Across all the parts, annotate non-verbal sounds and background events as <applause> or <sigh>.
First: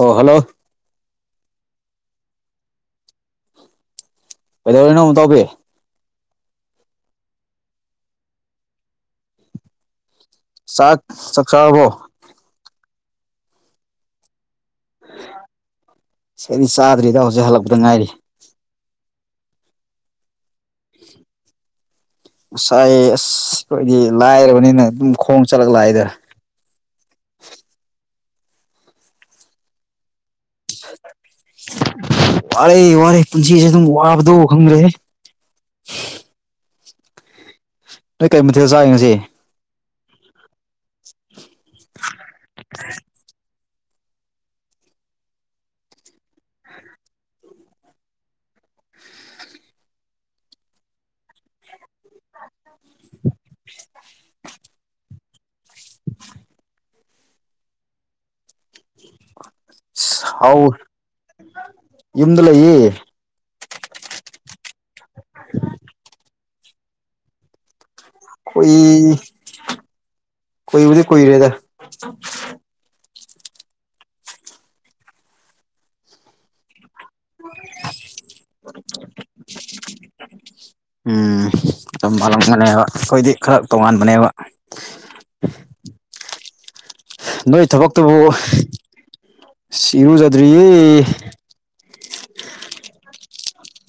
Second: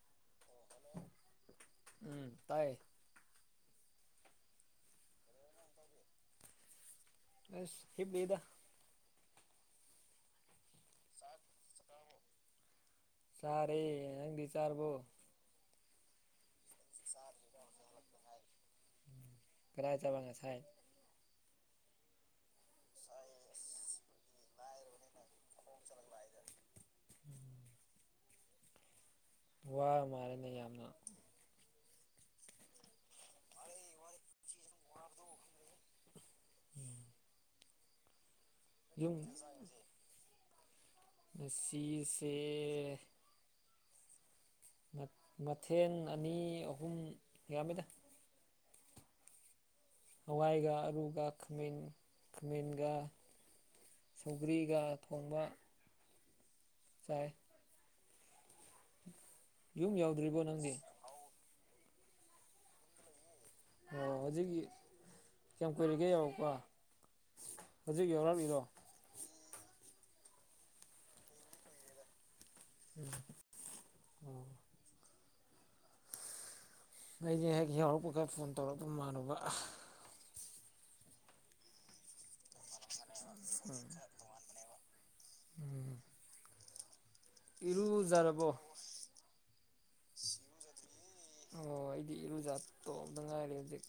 ꯑꯣ ꯍꯜꯂꯣ ꯎꯝ ꯇꯥꯏꯌꯦ ꯀꯩꯗꯧꯔꯤꯅꯣꯨꯛ ꯇꯧꯕꯤ ꯑꯁ ꯍꯞ ꯂꯩꯗ ꯆꯥꯛ ꯆ ꯆꯕꯣ ꯆꯥꯔꯦ ꯅꯪꯗꯤ ꯆꯥꯔꯕꯣ ꯑꯩꯗꯤ ꯆꯥꯗ꯭ꯔꯤꯗ ꯍꯧꯖꯤꯛ ꯍꯜꯂꯛꯄꯗ ꯉꯥꯏꯔꯤ꯫ ꯎꯝ ꯀꯔꯥꯏ ꯆꯠꯂꯦ ꯉꯁꯥꯏ꯫ <unintelligible> ꯉꯁꯥꯏ ꯑꯁ ꯑꯈꯣꯏꯗꯤ ꯂꯥꯏꯔꯕꯅꯤꯅ ꯑꯗꯨꯝ ꯈꯣꯡ ꯆꯠꯂ ꯂꯥꯛꯏꯗ꯫ ꯋꯥꯔ ꯃꯥꯜꯂꯦꯅꯦ ꯌꯥꯝꯅ꯫ <unintelligible> ꯋꯥꯔꯦ ꯋꯥꯔꯦ꯫ <unintelligible> ꯄꯨꯟꯁꯤꯁꯦ ꯑꯗꯨꯝ ꯋꯥꯕꯗꯣ ꯈꯪꯗ꯭ꯔꯦꯍꯦ ꯎꯝ꯫ ꯅꯣꯏ ꯀꯔꯤ ꯃꯊꯦꯜ ꯆꯥꯏꯔꯦ ꯉꯁꯤ꯫ <unintelligible> ꯉꯁꯤꯁꯤꯁꯦ ꯃꯊꯦꯟ ꯑꯅꯤ ꯑꯍꯨꯝ ꯌꯥꯝꯃꯤꯗ꯫ ꯍꯋꯥꯏꯒ ꯑꯂꯨꯒ ꯊꯣꯡ ꯊꯣꯡꯕ ꯁꯧꯒ꯭ꯔꯤꯒ ꯊꯣꯡꯕ <unintelligible> ꯆꯥꯏ <unintelligible> ꯌꯧꯗ꯭ꯔꯤꯕꯣ <unintelligible> ꯍꯥꯎ ꯅꯪꯗꯤ ꯌꯨꯝꯗ ꯂꯩꯕꯔꯣ꯫ ꯑꯣ ꯍꯧꯖꯤꯛꯀꯤ ꯀꯌꯥꯝ ꯀꯨꯏꯔꯒꯦ ꯌꯧꯔꯛꯄ꯫ ꯍꯧꯖꯤꯛ ꯌꯧꯔꯛꯂꯤꯔꯣ ꯑꯩ ꯀꯨꯢꯗꯤ ꯀꯨꯏꯔꯦꯗ꯫ ꯎꯝ꯫ ꯑꯣ꯫ ꯅꯒꯤ ꯍꯦꯛ ꯌꯥꯎꯔꯛꯄꯒ ꯐꯣꯟ ꯇꯧꯔꯛꯄ ꯃꯃꯅꯕ ꯎꯝ <unintelligible> ꯃꯥꯜꯂꯦꯕ ꯑꯩꯈꯣꯏꯗꯤ ꯈꯔ ꯇꯣꯉꯥꯟꯕꯅꯦꯕ꯫ ꯎꯝ꯫ ꯅꯣꯏ ꯊꯕꯛꯇꯨꯕꯨ ꯏꯔꯨꯖꯔꯕꯣ ꯏꯔꯨꯖꯗ꯭ꯔꯤꯌꯦ ꯑꯣ ꯑꯩꯗꯤ ꯏꯔꯨꯖꯥꯠꯇꯣ ꯑꯝꯇ ꯉꯥꯏꯔꯦ ꯍꯧꯖꯤꯛ꯫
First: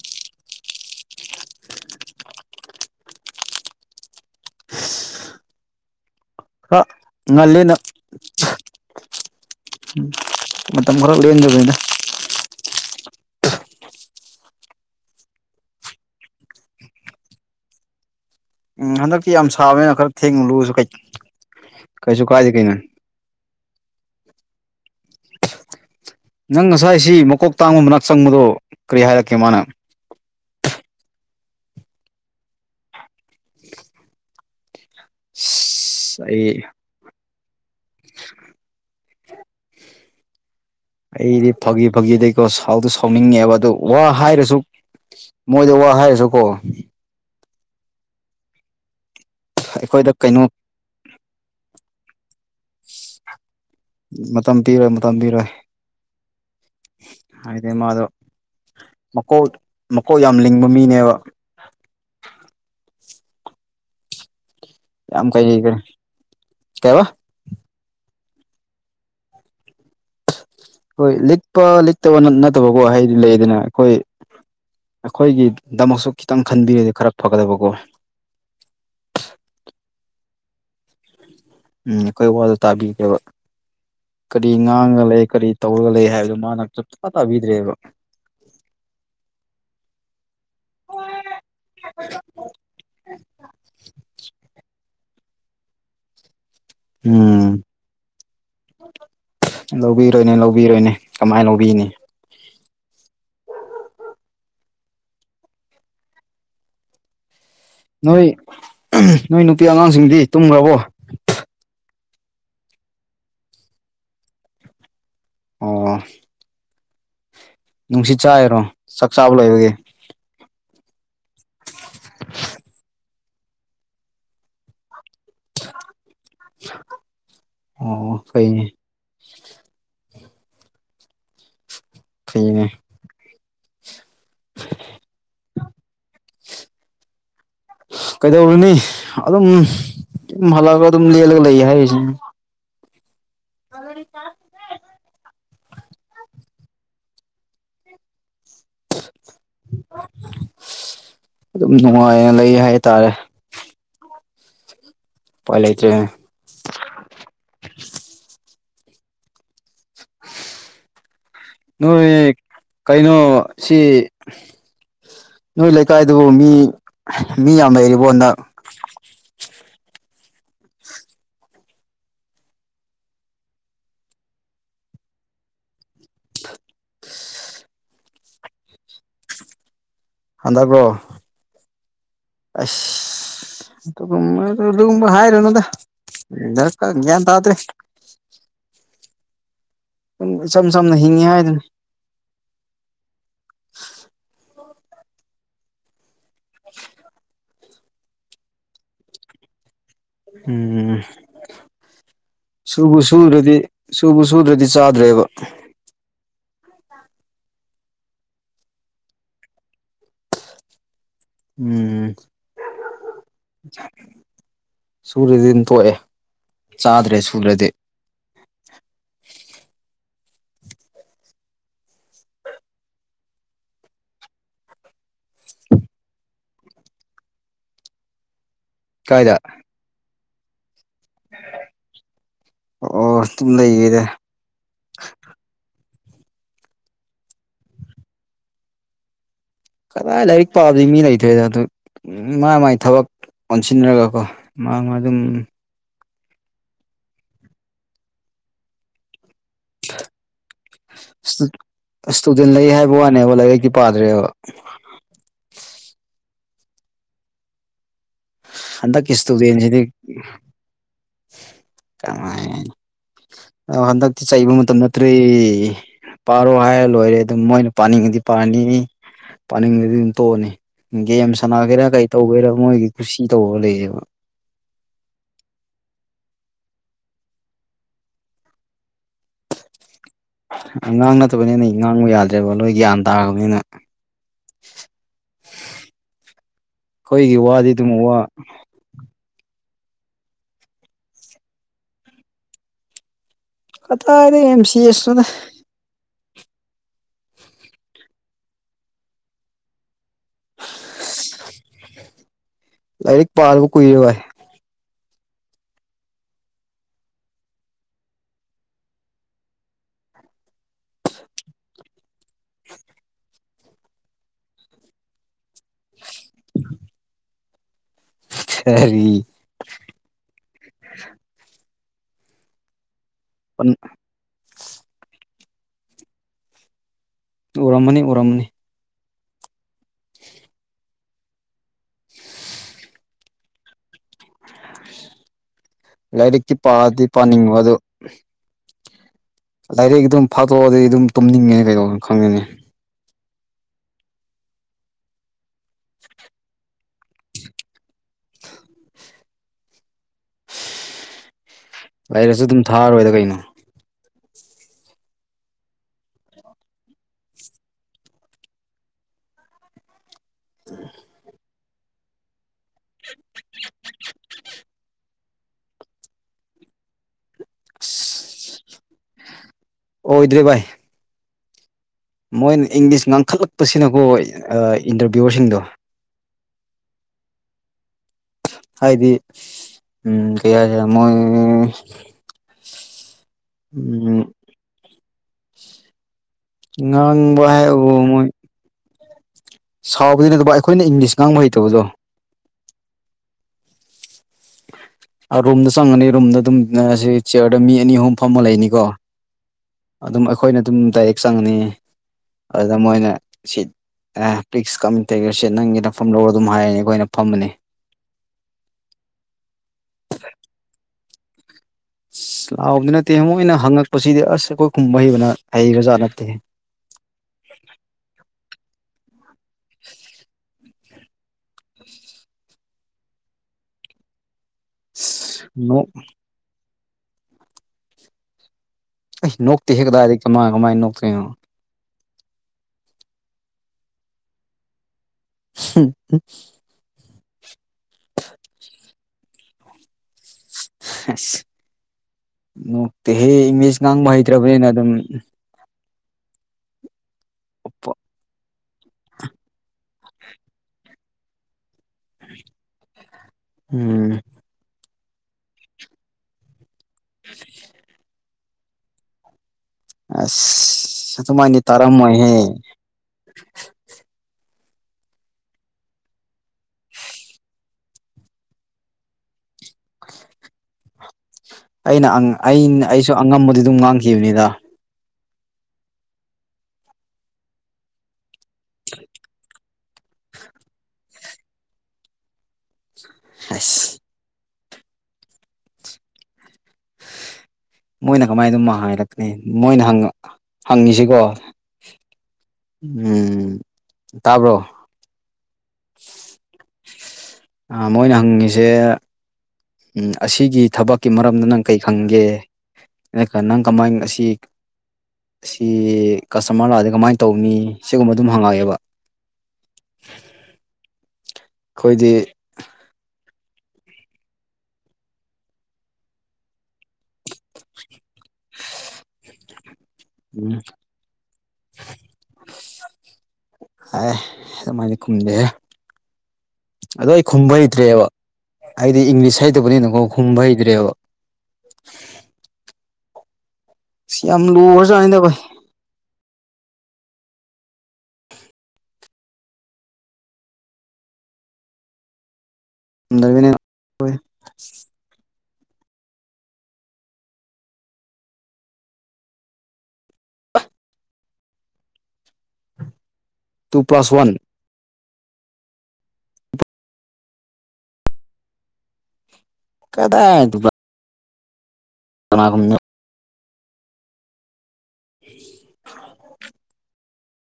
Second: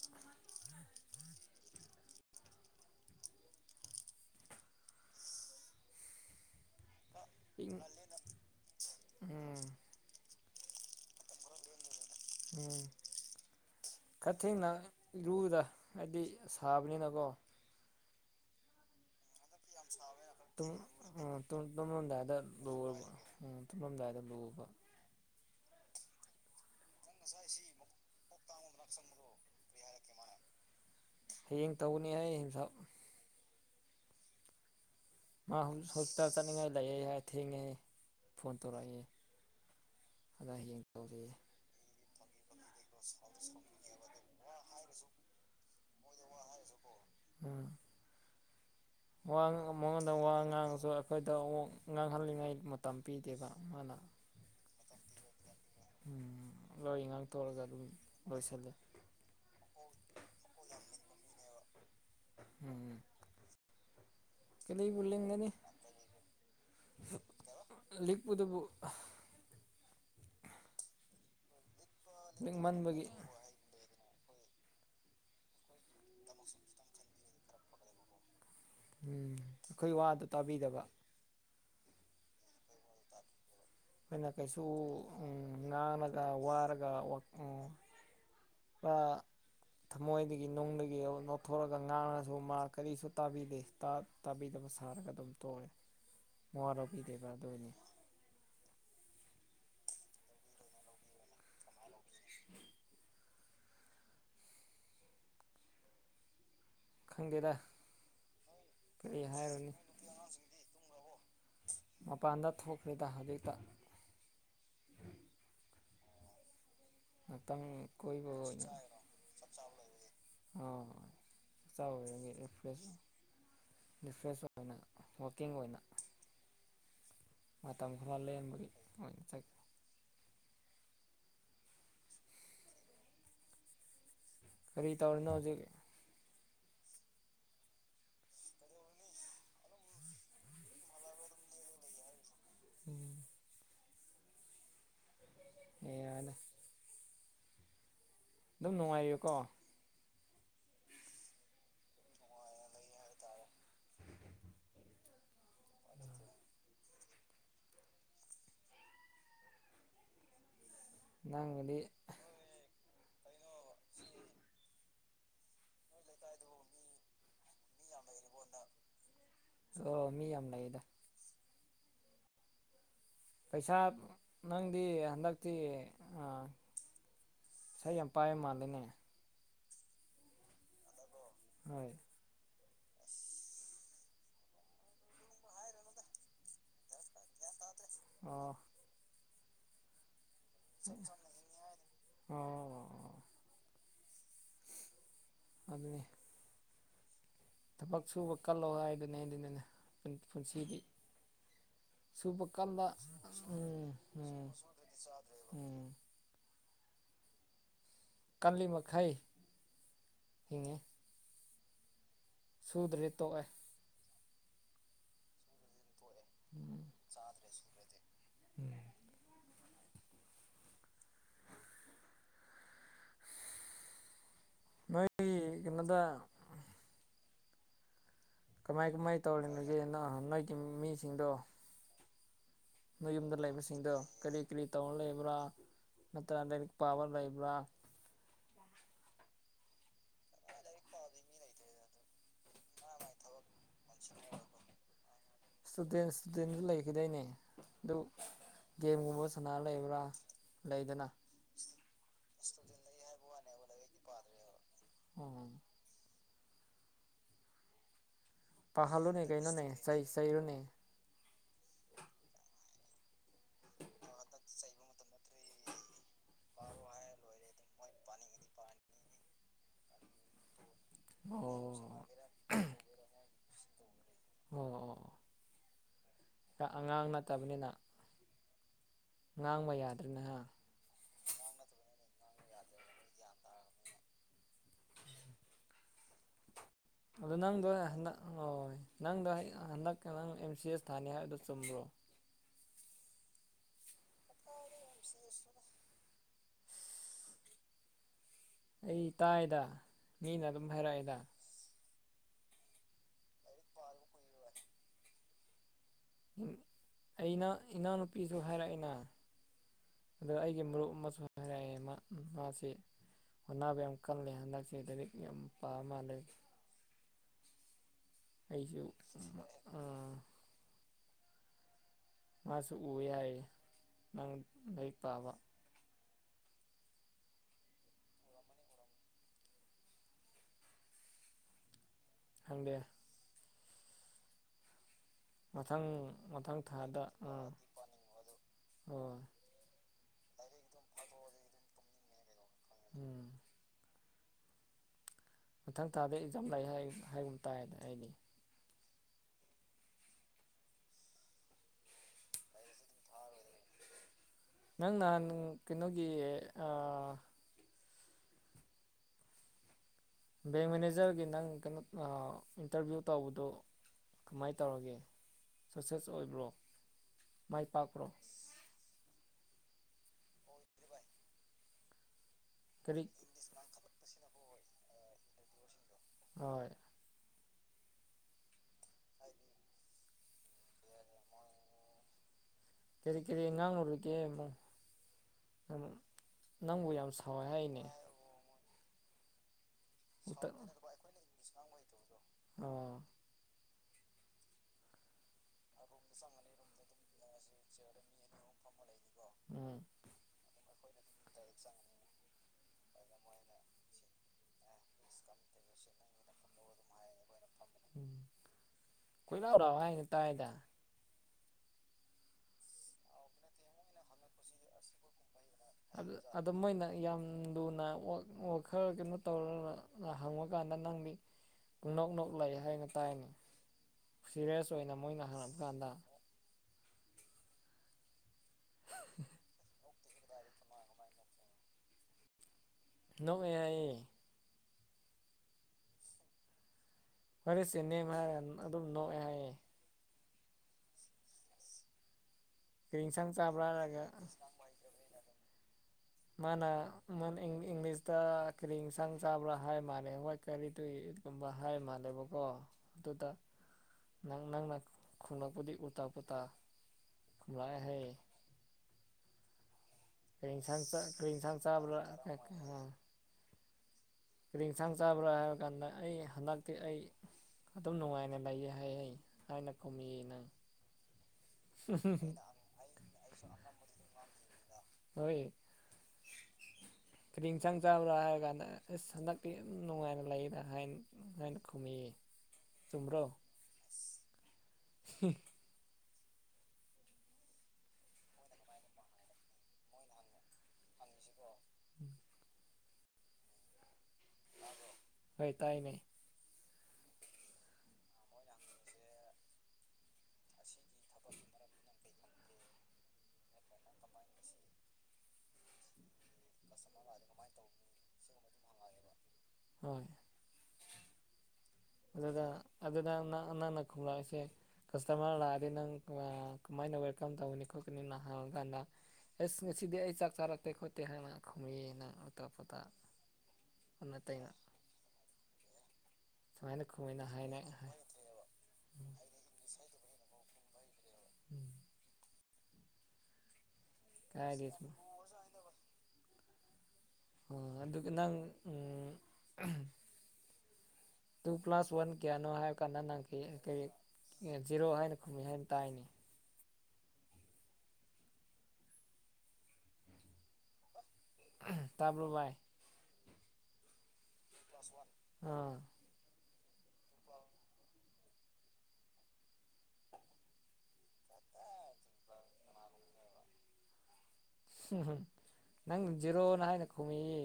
ꯈꯔ ꯉꯜꯂꯦ ꯏꯪ ꯅ ꯎꯝ <unintelligible> ꯎꯝ ꯃꯇꯝ ꯈꯔ <unintelligible> <unintelligible> ꯎꯝ꯫ ꯈꯔ ꯊꯦꯡꯅ ꯂꯨꯗ ꯍꯥꯏꯗꯤ ꯁꯥꯕꯅꯤꯅꯀꯣ ꯎꯝ ꯍꯟꯗꯛꯇꯤ ꯌꯥꯝ ꯁ ꯇꯨꯝ ꯀꯩꯁꯨ ꯇꯨꯃꯝꯗꯥꯏꯗ ꯀꯥꯏꯗꯦ ꯀꯩꯅꯣ ꯂꯨꯑꯣꯕ ꯎꯝ꯫ ꯇꯨꯃꯝꯗꯥꯏꯗꯝ ꯂꯨꯕ ꯅꯪ ꯉꯁꯥꯏꯁꯤ ꯃꯀꯣꯛ ꯇꯥꯡꯕ ꯃꯅꯥꯛ ꯆꯪꯕꯗꯣ ꯀꯔꯤ ꯍꯥꯏꯔꯛꯀꯦ ꯃꯥꯅ꯫ ꯍꯌꯦꯡ ꯇꯧꯅꯤ ꯍꯥꯏꯌꯦ ꯍꯤꯡꯁꯥꯞ꯫ <unintelligible> ꯃꯥ ꯍꯧꯖꯤꯛ ꯑꯁ ꯍꯣꯁꯄꯤꯇꯥꯜ ꯑꯩ ꯆꯠꯅꯤꯡꯉꯥꯏ ꯂꯩꯑꯦ ꯍꯥꯏ ꯊꯦꯡꯉꯦ ꯐꯣꯟ ꯇꯧꯔꯛꯑꯦ꯫ <unintelligible> ꯑꯩꯗꯤ ꯐꯥꯒꯤ ꯐꯥꯒꯤꯗꯩꯀꯣ ꯁꯥꯎꯗꯣ ꯁꯥꯎꯅꯤꯡꯉꯦꯕ ꯑꯗꯨ ꯋꯥ ꯍꯥꯏꯔꯁꯨ ꯃꯣꯏꯗ ꯋꯥ ꯍꯥꯏꯔꯁꯨꯀꯣ ꯎꯝ꯫ ꯋꯥ ꯑꯩꯈꯣꯏꯗ ꯃꯉꯣꯟꯗ ꯋꯥ ꯀꯩꯅꯣ ꯉꯥꯡꯉꯁꯨ ꯑꯩꯈꯣꯏꯗ ꯉꯥꯡꯍꯜꯂꯤꯉꯥꯏ ꯃꯇꯝ ꯄꯤꯗꯦꯕ ꯃꯥꯅ꯫ ꯃꯇꯝ ꯄꯤꯔꯣꯏ ꯃꯇꯝ ꯄꯤꯔꯣꯏ꯫ ꯎꯝ ꯂꯣꯏ ꯉꯥꯡꯇꯣꯛꯔꯒ ꯍꯥꯏꯗꯤ ꯑꯗꯨꯝ ꯃꯥꯗꯣ ꯂꯣꯏꯁꯤꯜꯂꯦ꯫ ꯃꯀꯣꯛ ꯃꯀꯣꯛ ꯌꯥꯝ ꯂꯤꯡꯕ ꯃꯤꯅꯦꯕ꯫ ꯎꯝ꯫ ꯌꯥꯝ ꯀꯩ ꯀꯩ ꯀꯩꯕ <unintelligible> ꯂꯩꯔꯛꯄꯗꯨꯕꯨ ꯍꯣꯏ ꯂꯤꯛꯄ ꯂꯤꯛꯇꯕ ꯅꯠꯇꯕꯀꯣ ꯂꯤꯛꯃꯟꯕꯒꯤ ꯍꯥꯏꯗꯤ ꯂꯩꯗꯅ ꯑꯩꯈꯣꯏ ꯑꯩꯈꯣꯏꯒꯤ ꯗꯃꯛꯁꯨ ꯈꯤꯇꯪ ꯈꯟꯕꯤꯔꯗꯤ ꯈꯔ ꯐꯒꯗꯕꯀꯣ꯫ ꯎꯝ ꯑꯩꯈꯣꯏ ꯋꯥꯗꯣ ꯇꯥꯕꯤꯗꯕ꯫ ꯎꯝ ꯑꯩꯈꯣꯏ ꯋꯥꯗꯣ ꯇꯥꯕꯤꯒꯦꯕ ꯑꯩꯈꯣꯏꯅ ꯀꯔꯤ ꯀꯩꯁꯨ ꯉꯥꯡꯉ ꯂꯩ ꯀꯔꯤ ꯇꯧꯔꯒ ꯂꯩ ꯉꯥꯡꯂꯒ ꯍꯥꯏꯕꯗꯨꯣ ꯃꯥꯅ ꯆꯞ ꯋꯥꯔꯒ ꯆꯥ ꯇꯥꯕꯤꯗ꯭ꯔꯦꯕ <unintelligible> ꯊꯃꯣꯏꯗꯒꯤ ꯅꯨꯡꯗꯒꯤ ꯅꯣꯊꯣꯛꯔꯒ ꯉꯥꯡꯉꯁꯨ ꯃꯥ ꯀꯔꯤꯁꯨ ꯇꯥꯕꯤꯗꯦ ꯇꯥꯕꯤꯗꯕ ꯁꯥꯔꯒ ꯑꯗꯨꯝ ꯇꯣꯛꯑꯦ ꯃꯔꯧꯕꯤꯗꯦꯕ ꯑꯗꯨ ꯎꯝ ꯑꯣꯏꯅꯤ ꯂꯧꯕꯤꯔꯣꯏꯅꯦ ꯂꯧꯕꯤꯔꯣꯏꯅꯦ ꯀꯃꯥꯏꯅ ꯂꯧꯕꯤꯅꯤ <unintelligible> ꯈꯪꯗꯦꯗ ꯅꯣꯏ ꯀꯔꯤ ꯅꯣꯏ ꯅꯨꯄꯤ ꯍꯥꯏꯔꯨꯅꯤ ꯑꯉꯥꯡꯁꯤꯡꯗꯤ ꯇꯨꯝꯈ꯭ꯔꯕꯣ ꯃꯄꯥꯟꯗ ꯊꯣꯛꯈ꯭ꯔꯦꯗ ꯍꯧꯖꯤꯛꯇ ꯑꯣ ꯉꯛꯇꯪ ꯅꯨꯡꯁꯤꯠ ꯀꯣꯏꯕ ꯆꯥꯏꯔꯣ ꯑꯣꯏꯅꯥ ꯆꯥꯛ ꯆꯥꯕ ꯂꯣꯏꯕꯒꯤ <unintelligible> ꯑꯩꯈꯣꯏꯅ ꯋꯥꯛꯀꯤꯡ ꯑꯣꯏꯅ ꯃꯇꯝ ꯑꯣ ꯈꯔ ꯂꯦꯟꯕꯒꯤ ꯐꯩꯅꯦ <unintelligible> <unintelligible> ꯀꯔꯤ ꯇꯧꯔꯤꯅꯣ ꯍꯧꯖꯤꯛ <unintelligible> ꯀꯩꯗꯧꯔꯨꯅꯤ ꯑꯗꯨꯝ ꯍꯜꯂꯛꯑꯒ ꯑꯗꯨꯝ ꯂꯦꯜꯂꯒ ꯂꯩ ꯍꯥꯏꯔꯤꯁꯤ ꯎꯝ <unintelligible> <unintelligible> ꯑꯗꯨꯝ ꯅꯨꯡꯉꯥꯏꯌꯨꯀꯣ ꯑꯗꯨꯝ ꯅꯨꯡꯉꯥꯏꯅ ꯂꯩ ꯍꯥꯏꯇꯥꯔꯦ ꯎꯄꯥꯏ ꯂꯩꯇꯔꯦ ꯅꯪꯒꯗꯤ ꯅꯣꯏ ꯀꯩꯅꯣ ꯁꯤ ꯅꯣꯏ ꯂꯩꯀꯥꯏꯗꯨꯕꯨ ꯃꯤ ꯃꯤ ꯌꯥꯝ ꯂꯩꯔꯤꯕꯣ ꯑꯣ ꯃꯤ ꯌꯥꯝ ꯂꯩꯌꯦꯗ ꯄꯩꯁꯥ ꯅꯪꯗꯤ ꯍꯟꯗꯛꯇꯤ ꯑꯥ ꯄꯩꯁꯥ ꯌꯥꯝ ꯄꯥꯏꯕ ꯃꯜꯂꯦꯅꯦ ꯍꯟꯗꯕ꯭ꯔꯣ ꯍꯣꯏ ꯑꯁ ꯑꯗꯨꯒꯨꯝꯕ ꯑꯗꯨꯒꯨꯝꯕ ꯍꯥꯏꯔꯨꯅꯨꯗ ꯒ꯭ꯌꯥꯟ ꯇꯥꯗ꯭ꯔꯦ ꯑꯣ <unintelligible> ꯍꯥꯏꯗꯨꯅꯤ ꯑꯣ ꯑꯗꯨꯅꯦ ꯊꯕꯛ ꯁꯨꯕ ꯀꯜꯂꯣ ꯍꯥꯏꯗꯨꯅꯦ ꯑꯗꯨꯅꯅꯦ ꯄꯨꯟꯁꯤꯗꯤ ꯎꯝ ꯁꯨꯕ ꯀꯟꯕ ꯁꯨꯕꯨ ꯁꯨꯗ꯭ꯔꯗꯤ ꯎꯝ ꯁꯨꯕꯨ ꯎꯝ ꯁꯨꯗ꯭ꯔꯗꯤ ꯆꯥꯗ꯭ꯔꯦꯕ ꯎꯝ ꯀꯜꯂꯤꯃꯈꯥꯏ ꯍꯤꯡꯉꯦ ꯎꯝ ꯁꯨꯗꯔꯦ ꯇꯣꯛꯑꯦ ꯁꯨꯔꯥꯗꯤꯟ ꯇꯣꯛꯑꯦ ꯎꯝ ꯆꯥꯗ꯭ꯔꯦ ꯁꯨꯔ꯭ꯔꯗꯤ <unintelligible> ꯅꯣꯏꯒꯤ ꯀꯩꯅꯣꯗꯥ ꯀꯃꯥꯏ ꯀꯃꯥꯏ ꯀꯥꯏꯗ <unintelligible> ꯃꯤꯁꯤꯡꯗꯣ ꯑꯣ ꯅꯣꯏꯌꯨꯝꯗ ꯑꯗꯨꯝ ꯂꯩꯕꯁꯤꯡꯗꯣ ꯂꯩꯌꯦꯗ ꯀꯔꯤ ꯀ꯭ꯔꯤ ꯇꯧꯔ ꯂꯩꯕ꯭ꯔꯥ ꯅꯠꯇ꯭ꯔꯒ ꯂꯩꯔꯤꯛ ꯄꯥꯕ ꯂꯩꯕ꯭ꯔꯥ ꯀꯗꯥꯏ ꯂꯥꯏꯔꯤꯛ ꯄꯥꯕꯗꯤ ꯃꯤ ꯂꯩꯇꯦꯗ ꯑꯗꯨ ꯃꯥꯏ ꯃꯥꯏ ꯊꯕꯛ ꯑꯣꯟꯁꯤꯟꯅꯔꯒꯀꯣ ꯃꯥ ꯑꯗꯨꯝ ꯏꯁꯇꯨꯗꯦꯟ ꯏꯁꯇꯨꯗꯦꯟꯗꯨ ꯂꯩꯈꯤꯗꯣꯏꯅꯦ ꯑꯗꯨ ꯒꯦꯝꯒꯨꯝꯕ ꯁꯥꯟꯔ ꯂꯩꯕ꯭ꯔꯥ ꯂꯩꯗꯅ ꯏꯁꯇꯨꯗꯦꯟ ꯂꯩ ꯍꯥꯏꯕ ꯋꯥꯅꯦꯕ ꯂꯥꯏꯔꯤꯛꯇꯤ ꯄꯥꯗ꯭ꯔꯦꯕ <unintelligible> ꯎꯝ ꯍꯟꯗꯛꯀꯤ ꯄꯥꯍꯜꯂꯨꯅꯦ ꯀꯩꯅꯣꯅꯦ ꯏꯁꯇꯨꯗꯦꯟꯁꯤꯗꯤ ꯆꯩ ꯆꯩꯔꯨꯅꯦ ꯀꯃꯥꯏꯅꯥ ꯑꯣ ꯍꯟꯗꯛꯇꯤ ꯆꯩꯕ ꯃꯇꯝ ꯅꯠꯇ꯭ꯔꯦ ꯄꯥꯔꯣ ꯍꯥꯏꯔ ꯂꯣꯏꯔꯦ ꯑꯗꯨꯝ ꯃꯣꯏꯅ ꯄꯥꯅꯤꯡꯉꯗꯤ ꯄꯥꯔꯅꯤ ꯄꯥꯅꯤꯡꯗꯥꯗꯤ ꯑꯗꯨꯝ ꯇꯣꯛꯑꯅꯤ ꯒꯦꯝ ꯑꯣ ꯁꯥꯟꯅꯥꯒꯦꯔꯥ ꯀꯩ ꯇꯧꯒꯦꯔꯥ ꯃꯣꯏꯒꯤ ꯀꯨꯁꯤ ꯇꯧꯔ ꯂꯩꯌꯦꯕ ꯑꯣ ꯑꯣ ꯑꯉꯥꯡ ꯅꯠꯇꯕꯅꯤꯅ ꯉꯥꯡꯕ ꯌꯥꯗ꯭ꯔꯦꯅꯦ ꯍꯥ ꯑꯉꯥꯡ ꯅꯠꯇꯕꯅꯤ ꯅ ꯉꯥꯡꯕ ꯌꯥꯗ꯭ꯔꯦꯕ ꯂꯣꯏ ꯒ꯭ꯌꯥꯟ ꯇꯥꯔꯕꯅꯤꯅ <unintelligible> ꯑꯗꯣ ꯑꯩꯈꯣꯏꯒꯤ ꯅꯪꯗꯣ ꯋꯥꯗꯤ ꯑꯗꯨꯝ ꯍꯟꯗꯛ ꯋꯥ ꯍꯣꯏ ꯅꯪꯗꯣ ꯍꯟꯗꯛ ꯅꯪ ꯑꯦꯝ ꯁꯤ ꯑꯦꯁ ꯊꯥꯅꯤ ꯍꯥꯏꯕꯗꯨ ꯆꯨꯝꯕ꯭ꯔꯣ ꯀꯗꯥꯥꯏꯗꯩ ꯑꯦꯝ ꯁꯤ ꯑꯦꯁꯅꯣꯗ ꯑꯩ ꯇꯥꯏꯥꯏꯗ ꯃꯤꯅ ꯑꯗꯨꯝ ꯍꯥꯏꯔꯛꯑꯦꯗ ꯂꯥꯏꯔꯤꯛ ꯄꯥꯔꯕ ꯀꯨꯏꯔꯕꯥꯏ ꯑꯩꯅ ꯏꯅꯥꯎꯅꯨꯄꯤꯁꯨ ꯍꯥꯏꯔꯛꯑꯦꯅ ꯑꯗꯣ ꯑꯩꯒꯤ ꯃꯔꯨꯞ ꯑꯃꯁꯨ ꯍꯥꯏꯔꯛꯑꯦ ꯃꯥ ꯃꯥꯁꯤ ꯍꯣꯠꯅꯕꯥ ꯌꯥꯝ ꯀꯜꯂꯦ ꯍꯟꯗꯛꯁꯦ ꯂꯥꯏꯔꯤꯛ ꯌꯥꯝ ꯄꯥ ꯃꯥꯜꯂꯦ ꯑꯩꯖꯨ ꯀꯔꯤ ꯎꯝ ꯃꯁꯨ ꯎꯌꯦ ꯍꯥꯏ <unintelligible> ꯅꯪ ꯂꯥꯏꯔꯤꯛ ꯄꯥꯕ ꯎꯔꯝꯃꯅꯤ ꯎꯔꯝꯃꯅꯤ ꯈꯪꯗꯦ <unintelligible> ꯃꯊꯪ ꯂꯥꯏꯔꯤꯛꯇꯤ ꯃꯊꯪ ꯊꯥꯗ ꯄꯥꯗꯤ ꯑꯥ ꯄꯥꯅꯤꯡꯕ ꯑꯗꯨ ꯑꯣ ꯂꯥꯏꯔꯤꯛ ꯑꯗꯨꯝ ꯐꯥꯠꯇꯣꯛꯑꯗꯤ ꯑꯗꯨꯝ ꯇꯨꯝꯅꯤꯡꯉꯦꯅꯤ ꯀꯩꯒꯤꯅꯣ ꯈꯪꯗꯦꯅꯤ ꯎꯝ ꯃꯊꯪ ꯊꯥꯗ ꯑꯦꯛꯖꯥꯝ ꯂꯩ ꯍꯥꯏꯕꯨꯝ ꯇꯥꯏꯗ ꯑꯩꯗꯤ ꯂꯩꯔꯁꯨ ꯑꯗꯨꯝ ꯊꯥꯔꯣꯏꯗ ꯀꯩꯅꯣ ꯅꯪꯅ ꯀꯩꯅꯣꯒꯤ ꯕꯦꯡ ꯃꯦꯅꯦꯖꯔꯒꯤ ꯅꯪ ꯀꯩꯅꯣ ꯏꯟꯇꯔꯚꯤꯌꯨ ꯇꯧꯕꯗꯨ ꯀꯃꯥꯏꯅ ꯇꯧ ꯇꯧꯔꯒꯦ ꯁꯛꯁꯦꯁ ꯑꯣꯏꯕ꯭ꯔꯣ ꯃꯥꯏ ꯄꯥꯛꯄ꯭ꯔꯣ ꯑꯣꯏꯗ꯭ꯔꯦꯚꯥꯏ ꯃꯣꯏꯅ ꯀꯔꯤ ꯏꯪꯂꯤꯁ ꯉꯥꯡꯈꯠꯂꯛꯄꯁꯤꯅꯀꯣ ꯏꯟꯇꯔꯚꯤꯌꯔꯁꯤꯡꯗꯣ ꯍꯣꯏ ꯍꯥꯏꯗꯤ ꯎꯝ ꯀꯩ ꯍꯥꯏꯁꯦ ꯃꯣꯏ ꯀꯔꯤ ꯀꯔꯤꯅꯥ ꯎꯝ <unintelligible> ꯅꯪꯕꯨ ꯌꯥꯝ ꯁꯥꯎꯋꯦ ꯉꯥꯡꯕ ꯍꯥꯏꯅꯦ ꯍꯥꯏꯕꯕꯨ ꯁꯥꯎꯕꯒꯤ ꯑꯗꯨꯕꯥ ꯑꯩꯈꯣꯏꯅ ꯏꯪꯂꯤꯁ ꯉꯥꯡꯕ ꯍꯩꯇꯕꯗꯣ ꯑ ꯔꯨꯝꯗ ꯆꯪꯉꯅꯤ ꯔꯨꯝꯗ ꯑꯗꯨꯝ ꯁꯤ ꯆꯤꯌꯔꯗ ꯃꯤ ꯑꯅꯤ ꯑꯍꯨꯝ ꯐꯝꯃ ꯂꯩꯅꯤꯀꯣ ꯎꯝ ꯑꯗꯨꯝ ꯑꯩꯈꯣꯏꯅ ꯑꯗꯨꯝ ꯗꯥꯏꯔꯦꯛ ꯆꯪꯉꯅꯤ ꯑꯗꯨꯗ ꯃꯣꯏꯅ ꯁꯤꯠ ꯑꯦ ꯄ꯭ꯛꯁ ꯀꯁꯦ ꯅꯪꯒꯤꯅꯐꯝ ꯂꯧꯔꯒ ꯑꯗꯨꯝ ꯍꯥꯏꯔꯅꯤ ꯑꯩꯈꯣꯏꯅ ꯐꯝꯕꯅꯦ ꯎꯝ ꯀꯣꯏꯔꯥꯎ ꯂꯥꯎ ꯍꯥꯏꯅ ꯇꯥꯏꯗ ꯑꯁ ꯂꯥꯛꯕꯗꯤ ꯅꯠꯇꯦ ꯃꯣꯏꯅ ꯍꯪꯉꯛꯄꯁꯤꯗꯤ ꯑꯁ ꯑꯩꯈꯣꯏ ꯈꯨꯝꯕ ꯍꯩꯕꯅ ꯍꯩꯕꯖꯥꯠ ꯅꯠꯇꯦ ꯑꯗꯨ ꯃꯣꯏꯅ ꯌꯥꯝ ꯂꯨꯅ ꯈꯔ ꯀꯩꯅꯣ ꯇꯧꯔꯒ ꯍꯪꯉꯣꯏ ꯀꯥꯟꯗ ꯅꯪꯗꯤ ꯄꯨꯡꯅꯣꯛ ꯅꯣꯛ ꯂꯩ ꯍꯥꯏꯅ ꯇꯥꯏꯅꯦ ꯁꯤꯔꯦꯁ ꯑꯣꯏꯅ ꯃꯣꯏꯅ ꯅꯣꯛ ꯍꯪꯂꯛꯀꯥꯟꯗ ꯑꯁ ꯅꯣꯛꯇꯦꯍꯦ ꯀꯗꯥꯏꯗꯩꯩ ꯀꯃꯥꯏ ꯀꯃꯥꯏ ꯅꯣꯛꯇꯣꯏꯅꯣ ꯅꯣꯛꯑꯦ ꯍꯥꯏꯌꯦ ꯍꯨꯝ ꯍ ꯍ꯭ꯋꯥꯠ ꯏꯁ ꯏꯌꯣꯔ ꯅꯦꯝ ꯍꯥꯏꯔ ꯑꯗꯨꯝ ꯅꯣꯛꯑꯦ ꯍꯥꯏꯌꯦ ꯑꯁ ꯀꯔꯤ ꯏꯟꯁꯥꯡ ꯅꯣꯛꯇꯦꯍꯦ ꯆꯥꯕ꯭ꯔꯥ ꯏꯪꯂꯤꯁ ꯍꯥꯏꯔꯒ ꯉꯥꯡꯕ ꯍꯩꯇ꯭ꯔꯕꯅꯤꯅ ꯑꯗꯨꯝ ꯃꯥꯅ ꯃꯥꯅ ꯏꯪꯂꯤꯁꯇ ꯀꯔꯤ ꯏꯟꯁꯥꯡ ꯆꯥꯕ꯭ꯔꯥ ꯍꯥꯏ ꯃꯥꯜꯂꯦ ꯍꯣꯏ ꯀꯔꯤ ꯗꯨ ꯌꯨ ꯏꯠꯀꯨꯝꯕ ꯍꯥꯏꯕ ꯃꯥꯜꯂꯦꯕꯀꯣ ꯑꯗꯨꯗ ꯎꯝ ꯅꯪ ꯅꯪꯅ ꯈꯨꯝꯂꯛꯄꯗꯤ ꯎꯜꯇꯥ ꯄꯨꯇꯥ ꯈꯨꯝꯂꯛꯑꯦ ꯍꯥꯏꯌꯦ ꯀꯔꯤ ꯏꯟꯁꯥꯡ ꯆꯥ ꯑꯁ ꯀꯔꯤ ꯏꯟꯁꯥꯡ ꯑꯗꯨꯃꯥꯏꯅꯗꯤ ꯆꯥꯕ꯭ꯔꯥ ꯇꯥꯔꯝꯃꯣꯏꯍꯦ ꯀ꯭ꯔꯤ ꯏꯟꯁꯥꯡ ꯆꯥꯕ꯭ꯔꯥ ꯍꯥꯏꯕ ꯀꯥꯟꯗ ꯑꯩ ꯍꯟꯗꯛꯇꯤ ꯑꯩ ꯑꯗꯨꯝ ꯅꯨꯡꯉꯥꯏꯅ ꯂꯩꯌꯦ ꯍꯥꯏꯌꯦ ꯍꯥꯏꯅ ꯈꯨꯝꯃꯤꯌꯦ ꯅꯪ ꯑꯩꯅ ꯑꯩꯅ ꯑꯩꯁꯨ ꯑꯉꯝꯕꯗꯤ ꯑꯗꯨꯝ ꯉꯥꯡꯈꯤꯕꯅꯤꯗ ꯍꯣꯏ <inaudible> ꯀ꯭ꯔꯤ ꯏꯟꯁꯥꯡ ꯆꯥꯕ꯭ꯔꯥ ꯍꯥꯏꯔ ꯀꯥꯟꯗ ꯑꯁ ꯍꯟꯗꯛꯇꯤ ꯌꯥꯝ ꯅꯨꯡꯉꯥꯏꯅ ꯂꯩꯗ ꯍꯥꯏꯅ ꯅꯪꯅ ꯈꯨꯃꯛꯑꯦꯌꯦ ꯆꯨꯝꯕ꯭ꯔꯣ ꯑꯁ ꯃꯣꯏꯅ ꯀꯃꯥꯏꯅ ꯑꯗꯨꯝ ꯍꯥꯏꯔꯛꯀꯅꯤ ꯃꯣꯏꯅ ꯍꯪꯉꯤꯁꯤꯀꯣ ꯎꯝ ꯇꯥꯕ꯭ꯔꯣ ꯍꯣꯏ ꯇꯥꯏꯅꯦ ꯑ ꯃꯣꯏꯅ ꯍꯪꯉꯤꯁꯦ ꯑꯁꯤꯒꯤ ꯊꯕꯛꯀꯤ ꯃꯔꯝꯗ ꯅꯪ ꯀꯩ ꯈꯪꯒꯦ ꯅꯪ ꯀꯅ ꯀꯃꯥꯏ ꯑꯁꯤ ꯑꯁꯤ ꯀꯁꯇꯃꯔ ꯂꯥꯛꯑꯗꯤ ꯀꯃꯥꯏꯅ ꯇꯧꯅꯤ ꯁꯤꯒꯨꯝꯕ ꯑꯗꯨꯝ ꯍꯪꯉꯛꯑꯦꯕ ꯍꯣꯏ ꯑꯩꯈꯣꯏꯗꯤ ꯑꯗꯨꯗ ꯑꯗꯨꯗ ꯅꯪꯅ ꯈꯨꯝꯂꯛꯏꯁꯦ ꯀꯁꯇꯃꯔ ꯂꯥꯛꯑꯗꯤ ꯅꯪ ꯀꯃꯥꯏꯅ ꯋꯦꯜꯀꯝ ꯇꯧꯅꯤ ꯈꯣꯠꯀꯅꯤꯅ ꯍꯪꯉꯀꯥꯟꯗ ꯍꯦꯁ ꯉꯁꯤꯗꯤ ꯑꯩ ꯆꯥꯛ ꯎꯝ ꯆꯥꯔꯛꯇꯦ ꯈꯣꯠꯇꯦ ꯍꯥꯏꯅ ꯈꯨꯝꯃꯦꯌꯦ ꯅꯪ ꯑꯇꯣꯞꯄꯗ ꯑꯦ ꯑꯣꯟꯅ ꯇꯩꯅ ꯑꯗꯨꯃꯥꯏꯅ ꯈꯨꯝꯗꯦꯍꯦ ꯁꯨꯃꯥꯏꯅ ꯑꯗꯣ ꯈꯨꯝꯃꯦꯅ ꯑꯩ ꯍꯥꯏꯅ ꯈꯨꯝꯕ ꯍꯥꯏ ꯍꯩꯇ꯭ꯔꯦꯕ ꯑꯩꯗꯤ ꯏꯪꯂꯤꯁ ꯍꯩꯇꯕꯅꯤꯅꯀꯣ ꯈꯨꯝꯕ ꯍꯩꯇ꯭ꯔꯦꯕ ꯎꯝ ꯌꯥꯝ ꯀꯥꯏꯗꯤ ꯂꯨꯨꯒ꯭ꯔꯖꯥꯅꯤꯗ ꯕꯥꯏ ꯑꯣ ꯑꯗꯨꯒ ꯅꯪ ꯎꯪ ꯇꯨ ꯄ꯭ꯂꯁ ꯋꯥꯟ ꯀꯌꯥꯅꯣ ꯍꯥꯏꯔ ꯀꯥꯟꯗ ꯅꯪ ꯈꯨꯝꯗꯕꯅꯤꯅ ꯀꯔꯤ ꯀꯔꯤ ꯖꯤꯔꯣ ꯍꯥꯏꯅ ꯈꯨꯝꯃꯤ ꯍꯥꯏꯅ ꯇꯥꯏꯅꯦ ꯇꯥꯔꯕ꯭ꯔꯣ ꯕꯥꯏ ꯇꯨ ꯄ꯭ꯂꯁ ꯋꯥꯟ ꯑꯥ ꯀꯗꯥꯏꯗꯨꯕꯥ <unintelligible> ꯀꯅꯥꯒꯨꯝ <inaudible> ꯍꯨꯝ ꯍꯨꯝ ꯅꯪ ꯖꯦꯔꯣꯅ ꯍꯥꯏꯅ ꯈꯨꯝꯃꯦꯌꯦ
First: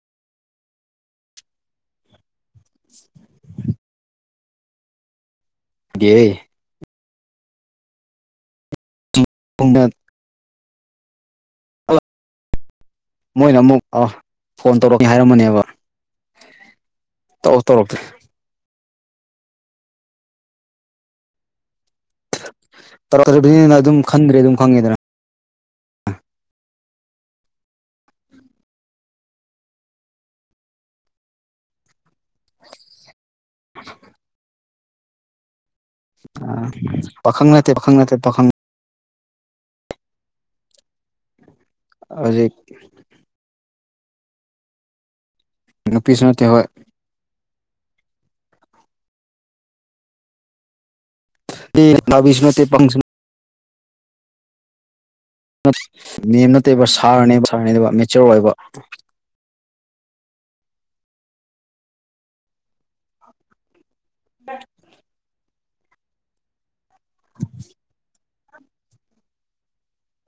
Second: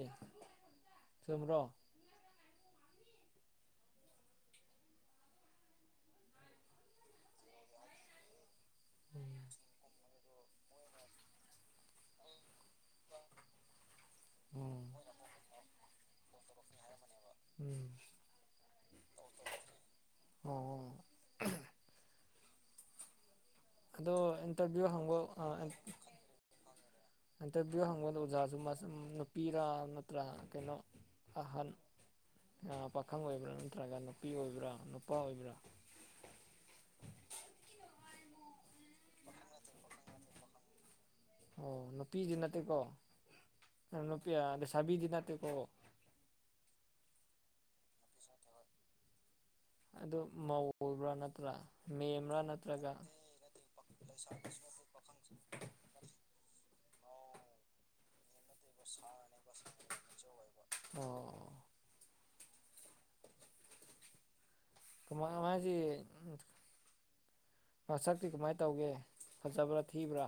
ꯆꯨꯝꯕ꯭ꯔꯣ ꯗꯦꯍꯦ ꯎꯝ ꯍꯨꯡꯗꯠ ꯑꯣ ꯃꯣꯏꯅ ꯑꯃꯨꯛ ꯑ ꯐꯣꯟ ꯇꯧꯔꯛꯅꯤ ꯍꯥꯏꯔꯝꯕꯅꯦꯕ ꯇꯧꯖꯨ ꯇꯧꯔꯛꯇ꯭ꯔꯦ ꯑꯣ ꯑꯣ ꯇꯧꯔꯛꯇ꯭ꯔꯗꯤꯅꯤꯅ ꯑꯗꯨꯝ ꯈꯟꯗ꯭ꯔꯦ ꯑꯗꯨꯝ ꯈꯪꯉꯦꯗꯅ ꯅꯣꯡꯕꯨ <unintelligible> ꯏꯟꯇꯔꯚꯤꯌꯨ ꯍꯪꯕꯗ ꯑꯣꯖꯥꯁꯨ ꯅꯨꯄꯤꯔꯥ ꯅꯠꯇ꯭ꯔꯥ ꯀꯩꯅꯣ ꯑꯍꯟ ꯄꯥꯈꯪ ꯑꯣꯏꯕ꯭ꯔꯥ ꯅꯠꯇ꯭ꯔꯒ ꯅꯨꯄꯤ ꯑꯣꯏꯕ꯭ꯔꯥ ꯅꯨꯄꯥ ꯑꯣꯏꯕ꯭ꯔꯥ ꯑ ꯄꯈꯪ ꯅꯠꯇꯦ ꯄꯈꯪ ꯅꯠꯇꯦ ꯄꯈꯪ ꯑꯣ ꯅꯨꯄꯤꯗꯤ ꯍꯧꯖꯤꯛ ꯅꯠꯇꯦꯀꯣ ꯅꯨꯄꯤ ꯂꯩꯁꯥꯕꯤꯗꯤ ꯅꯠꯇꯦꯀꯣ ꯅꯨꯄꯤꯁꯤꯡꯠꯇ ꯍꯣꯏ ꯁꯥ ꯑꯗꯨ ꯃꯧꯕ꯭ꯔꯥ ꯅꯠꯇ꯭ꯔꯥ ꯃꯦꯝꯕ꯭ꯔꯥ ꯂꯥꯕꯤꯁꯨ ꯅꯠꯇꯦ ꯅꯠꯇ꯭ꯔꯒ ꯄꯥꯈꯪꯁꯨ ꯄ ꯂ ꯁ ꯀꯈ ꯃꯦꯝ ꯅꯠꯇꯦꯕ ꯁꯥꯔꯅꯦꯕ ꯁꯥꯔꯅꯦꯕ ꯃꯦꯆꯣꯔ ꯑꯣꯏꯕ ꯑꯣ ꯎ ꯃꯥ ꯃꯥꯒꯤ ꯁꯛꯇꯤ ꯀꯃꯥꯏꯅ ꯇꯧꯒꯦ ꯐꯖꯕ꯭ꯔꯥ ꯊꯤꯕ꯭ꯔꯥ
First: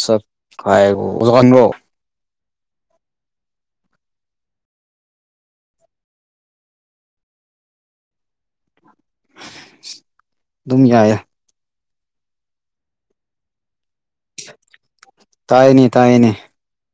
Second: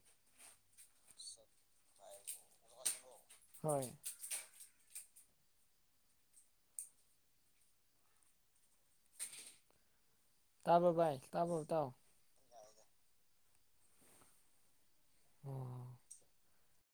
ꯁ ꯈꯌꯦꯒꯣ ꯖꯥꯟꯕꯨꯣ ꯇꯥꯏꯕꯨꯁꯣ ꯍꯣꯏ <unintelligible> ꯇꯥꯕ ꯍꯥꯏ ꯌꯥꯏꯌꯦ ꯇꯥꯕꯣ ꯇꯥꯎ ꯇꯥꯏꯅꯤ ꯑꯣ ꯇꯥꯏꯅꯤ